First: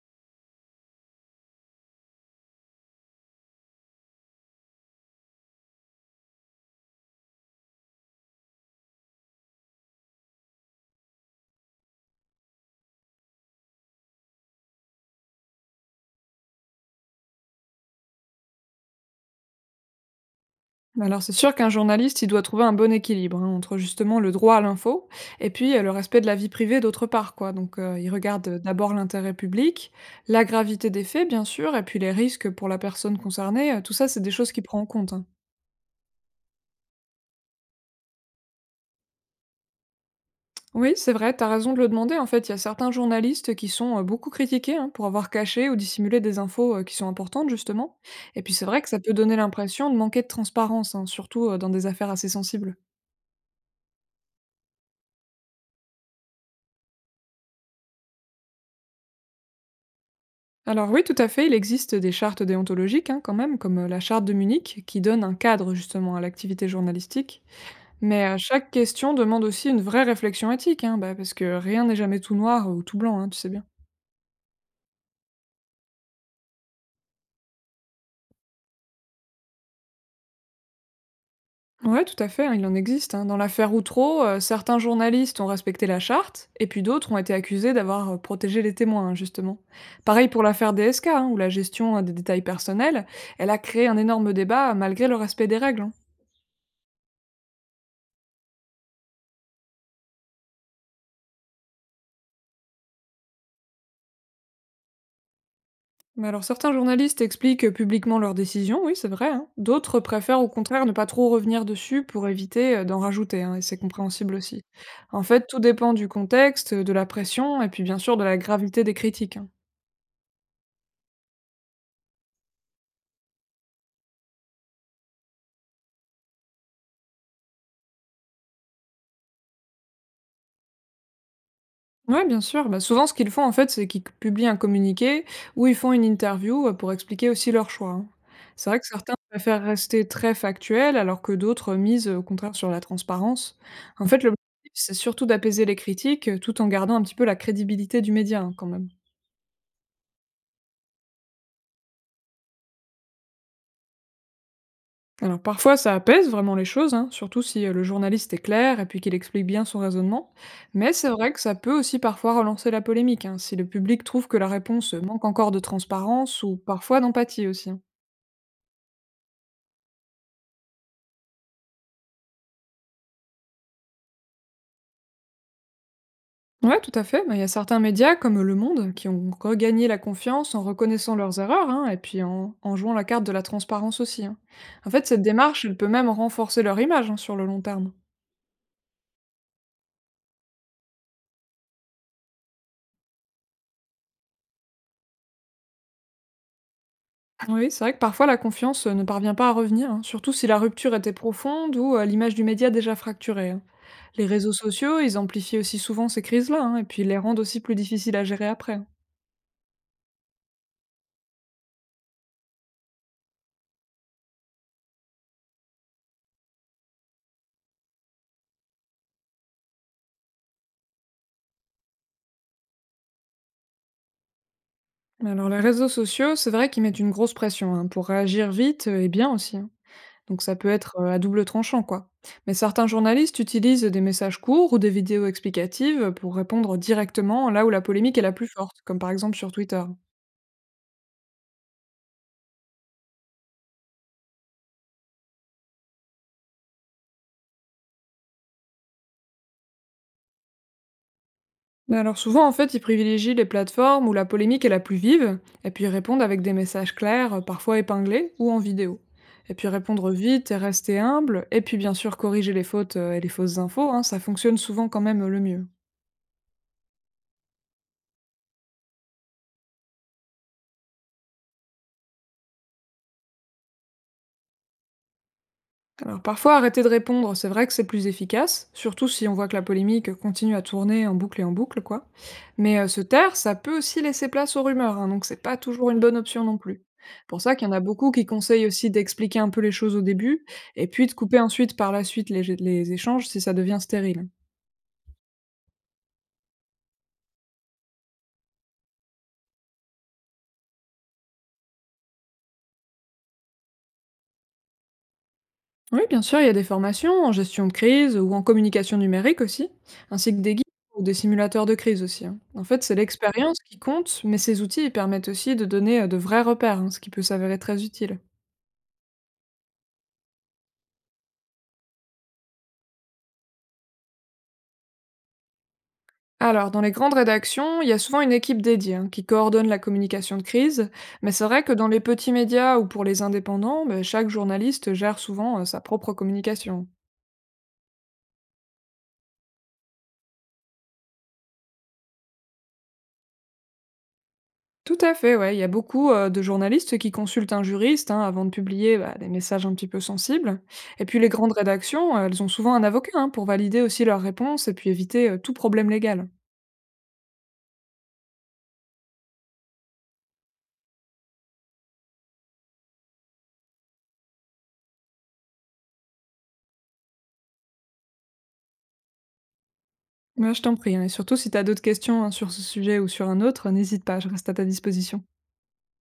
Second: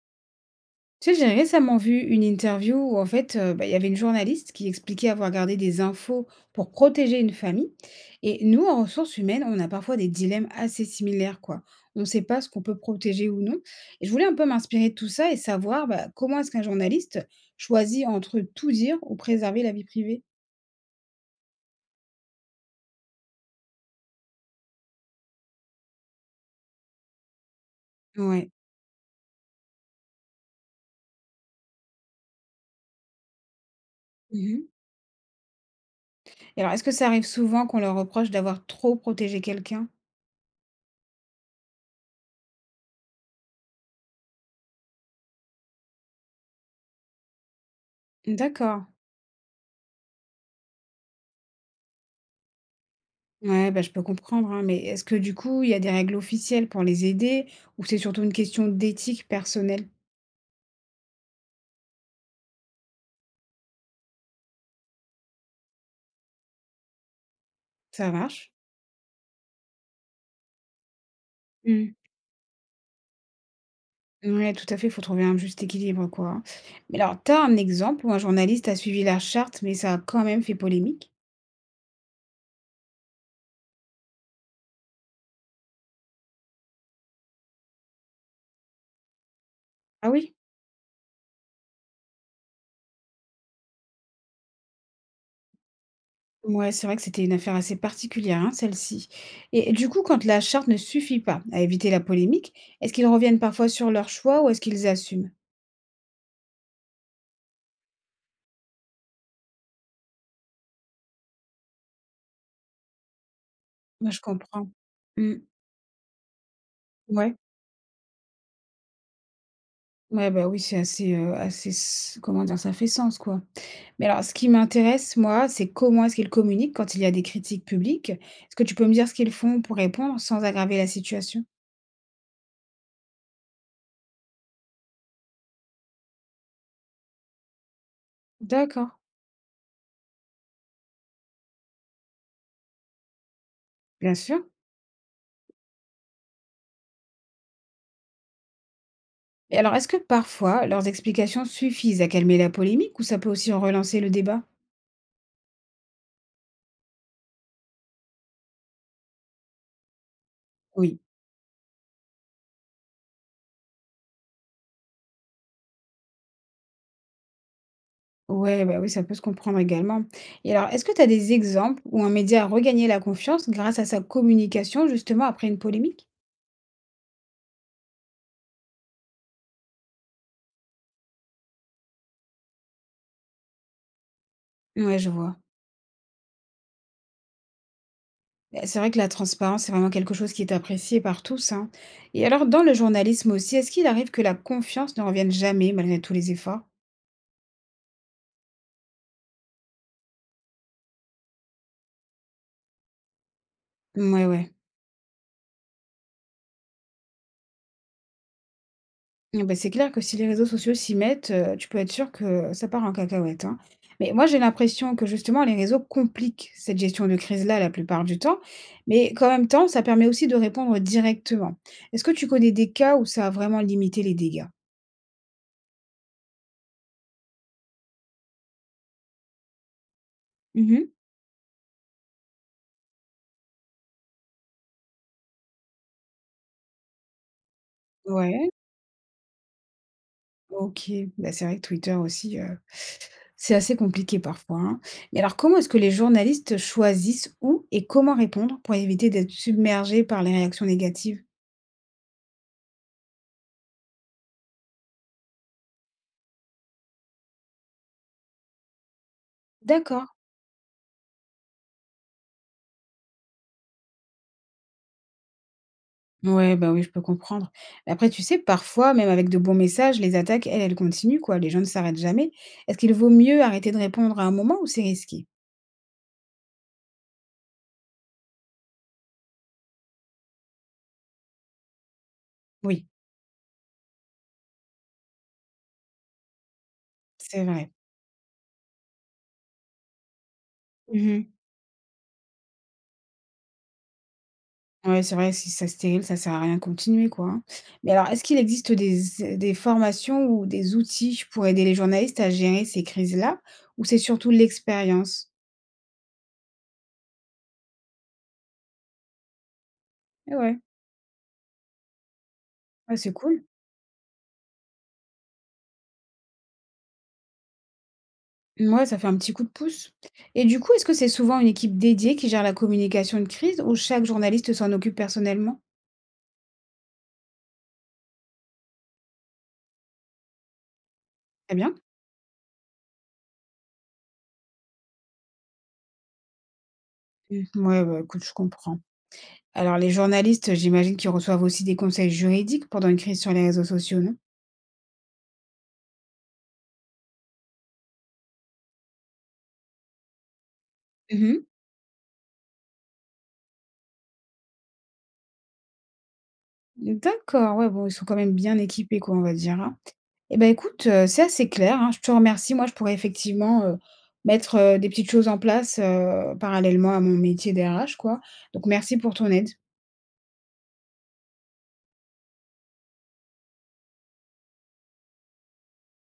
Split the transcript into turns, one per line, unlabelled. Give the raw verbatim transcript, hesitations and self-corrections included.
Tu sais, j'ai récemment vu une interview où, en fait, euh, bah, il y avait une journaliste qui expliquait avoir gardé des infos pour protéger une famille. Et nous, en ressources humaines, on a parfois des dilemmes assez similaires, quoi. On ne sait pas ce qu'on peut protéger ou non. Et je voulais un peu m'inspirer de tout ça et savoir bah, comment est-ce qu'un journaliste choisit entre tout dire ou préserver la vie privée.
Alors c'est sûr qu'un journaliste, il doit trouver un bon équilibre hein, entre justement le droit à l'info et puis euh, le respect de la vie privée d'autre part, quoi. Donc euh, il regarde
Ouais.
euh, d'abord l'intérêt public, la gravité des faits, bien sûr, et puis les risques pour la personne concernée. euh, Tout ça, c'est des choses qu'il
Mhm.
prend en compte, hein.
Et alors, est-ce que ça arrive souvent qu'on leur reproche d'avoir trop protégé quelqu'un?
Oui, c'est vrai, t'as raison de le demander. En fait, il y a certains journalistes qui sont euh, beaucoup critiqués hein, pour avoir caché ou dissimulé des infos euh, qui sont importantes, justement. Et puis c'est vrai
D'accord.
que ça peut donner l'impression de manquer de transparence, hein, surtout euh, dans des affaires assez sensibles.
Ouais, bah, je peux comprendre, hein, mais est-ce que du coup, il y a des règles officielles pour les aider ou c'est surtout une question d'éthique personnelle?
Alors oui, tout à fait, il existe des chartes déontologiques hein, quand même, comme euh, la charte de Munich, qui donne un cadre justement à l'activité journalistique.
Ça
Mais euh,
marche?
chaque question demande aussi une vraie réflexion éthique, hein, bah, parce que rien
Mm.
n'est jamais tout noir ou tout blanc, hein, tu sais bien.
Ouais, tout à fait, il faut trouver un juste équilibre, quoi, hein. Mais alors, t'as un exemple où un journaliste a suivi la charte, mais ça a quand même fait polémique?
Ouais, tout à fait, hein, il en existe, hein. Dans l'affaire Outreau, euh, certains journalistes ont respecté la charte, et puis d'autres ont été accusés d'avoir euh, protégé les témoins, hein, justement.
Ah
Pareil
oui.
pour l'affaire D S K, hein, où la gestion euh, des détails personnels, elle a créé un énorme débat euh, malgré le respect des règles, hein.
Ouais, c'est vrai que c'était une affaire assez particulière, hein, celle-ci. Et du coup, quand la charte ne suffit pas à éviter la polémique, est-ce qu'ils reviennent parfois sur leur choix ou est-ce qu'ils assument?
Mais alors certains journalistes expliquent publiquement leurs décisions, oui, c'est vrai, hein. D'autres préfèrent au contraire ne pas trop revenir dessus pour éviter euh, d'en rajouter, hein, et c'est
Moi, je
compréhensible aussi.
comprends.
En
Mm.
fait, tout dépend du contexte, de la
Ouais.
pression, et puis bien sûr de la gravité des critiques, hein.
Ouais, bah, oui, c'est assez, heu, assez s comment dire? Ça fait sens, quoi. Mais alors ce qui m'intéresse, moi, c'est comment est-ce qu'ils communiquent quand il y a des critiques publiques? Est-ce que tu peux me dire ce qu'ils font pour répondre sans aggraver la situation?
Ouais, bien sûr. Bah, souvent, ce qu'ils font, en fait, c'est qu'ils publient un communiqué ou ils font une interview euh, pour expliquer aussi leur choix, hein. C'est vrai que
D'accord.
certains préfèrent rester très factuels, alors que d'autres misent euh, au contraire sur la transparence. En
Bien
fait,
sûr.
l'objectif, c'est surtout d'apaiser les critiques euh, tout en gardant un petit peu la crédibilité du média, hein, quand même.
Et alors est-ce que parfois leurs explications suffisent à calmer la polémique ou ça peut aussi en relancer le débat?
Alors parfois, ça apaise vraiment les choses, hein, surtout si euh, le journaliste est clair et puis qu'il explique bien son raisonnement. Mais
Oui.
c'est vrai que ça peut aussi parfois relancer la polémique, hein, si le public trouve que la réponse manque encore de transparence ou parfois d'empathie aussi, hein.
Ouais, bah, oui, ça peut se comprendre également. Et alors est-ce que tu as des exemples où un média a regagné la confiance grâce à sa communication justement après une polémique?
Ouais, tout à fait. Ben, il y a certains médias comme Le Monde qui ont regagné la confiance en reconnaissant leurs erreurs hein, et puis en, en jouant la carte de la transparence aussi, hein. En
Ouais,
fait,
je
cette
vois.
démarche, elle peut même renforcer leur image hein, sur le long terme.
Bah, c'est vrai que la transparence, c'est vraiment quelque chose qui est apprécié par tous, hein. Et alors, dans le journalisme aussi, est-ce qu'il arrive que la confiance ne revienne jamais malgré tous les efforts?
Oui, c'est vrai que parfois la confiance euh, ne parvient pas à revenir, hein, surtout si la rupture était profonde ou euh, l'image du média déjà fracturée, hein. Les
Ouais,
réseaux
ouais.
sociaux, ils amplifient aussi souvent ces crises-là hein, et puis ils les rendent aussi plus difficiles à gérer après, hein.
Ah bah, c'est clair que si les réseaux sociaux s'y mettent, heu, tu peux être sûr que ça part en cacahuète, hein. Mais moi, j'ai l'impression que justement, les réseaux compliquent cette gestion de crise-là la plupart du temps, mais qu'en même temps, ça permet aussi de répondre directement. Est-ce que tu connais des cas où ça a vraiment limité les dégâts?
Alors les réseaux sociaux, c'est vrai qu'ils mettent une grosse pression hein, pour réagir vite euh, et bien aussi, hein. Donc ça peut
Mmh mh.
être, heu, à double tranchant, quoi. Mais certains journalistes utilisent des messages courts ou des vidéos explicatives pour répondre directement là où la polémique est la plus
Ouais.
forte, comme par exemple sur Twitter.
OK, bah, c'est vrai que Twitter aussi, heu, c'est assez compliqué parfois, hein. Mais alors comment est-ce que les journalistes choisissent où et comment répondre pour éviter d'être submergés par les réactions négatives?
Mais alors souvent, en fait, ils privilégient les plateformes où la polémique est la plus vive, et puis ils répondent avec des messages clairs, heu, parfois épinglés ou en vidéo. Et puis
D'accord.
répondre vite et rester humble, et puis bien sûr corriger les fautes, heu, et les fausses infos, hein, ça fonctionne souvent quand même, le mieux.
Ouais, bah, oui, je peux comprendre. Mais après, tu sais, parfois, même avec de bons messages, les attaques, elles, elles continuent, quoi. Les gens ne s'arrêtent jamais. Est-ce qu'il vaut mieux arrêter de répondre à un moment ou c'est risqué?
Alors parfois arrêter de répondre, c'est vrai que c'est plus efficace, surtout si on voit que la polémique continue à tourner en boucle et en boucle, quoi. Mais euh,
Oui,
se taire, ça peut aussi laisser place aux rumeurs, hein, donc c'est pas toujours une bonne option non plus. Pour
c'est
ça qu'il y
vrai.
en a beaucoup qui conseillent aussi d'expliquer un peu les choses au début, et puis de couper ensuite par la suite les, les échanges si ça devient stérile.
Ouais, c'est vrai, si ça stérile, ça sert à rien de continuer, quoi, hein. Mais alors, est-ce qu'il existe des des formations ou des outils pour aider les journalistes à gérer ces crises-là? Ou c'est surtout l'expérience?
Oui, bien sûr, il y a des formations en gestion de crise ou en communication numérique aussi, ainsi
Ah
que des
ouais,
guides ou des simulateurs de crise aussi, hein. En fait, c'est
ouais, c'est cool.
l'expérience qui compte, mais ces outils ils permettent aussi de donner euh, de vrais repères, hein, ce qui peut s'avérer très utile.
Mouais, ça fait un petit coup de pouce. Et du coup, est-ce que c'est souvent une équipe dédiée qui gère la communication de crise ou chaque journaliste s'en occupe personnellement?
Alors, dans les grandes rédactions, il y a souvent une équipe dédiée hein, qui coordonne la communication de crise, mais c'est
Très
vrai que
bien.
dans les petits médias ou pour les indépendants, ben, chaque journaliste gère souvent euh, sa propre communication.
Mmh, ouais, bah, écoute, je comprends. Alors, les journalistes, j'imagine qu'ils reçoivent aussi des conseils juridiques pendant une crise sur les réseaux sociaux, non?
Tout à fait, ouais. Il y a beaucoup, heu, de journalistes qui consultent un juriste, hein, avant de publier, bah, des messages un petit peu sensibles. Et puis les
Mmh.
grandes rédactions, euh, elles ont souvent un avocat, hein, pour valider aussi leurs réponses et puis éviter, heu, tout problème légal.
D'accord, ouais, bon, ils sont quand même bien équipés, quoi, on va dire, hein. Eh ben, écoute, heu, c'est assez clair, hein, je te remercie. Moi, je pourrais effectivement, heu, mettre, heu, des petites choses en place, heu, parallèlement à mon métier d'R H, quoi. Donc merci pour ton aide.
Ouais, je t'en prie, hein, et surtout si tu as d'autres questions, hein, sur ce sujet ou sur un autre, n'hésite pas, je reste à ta disposition.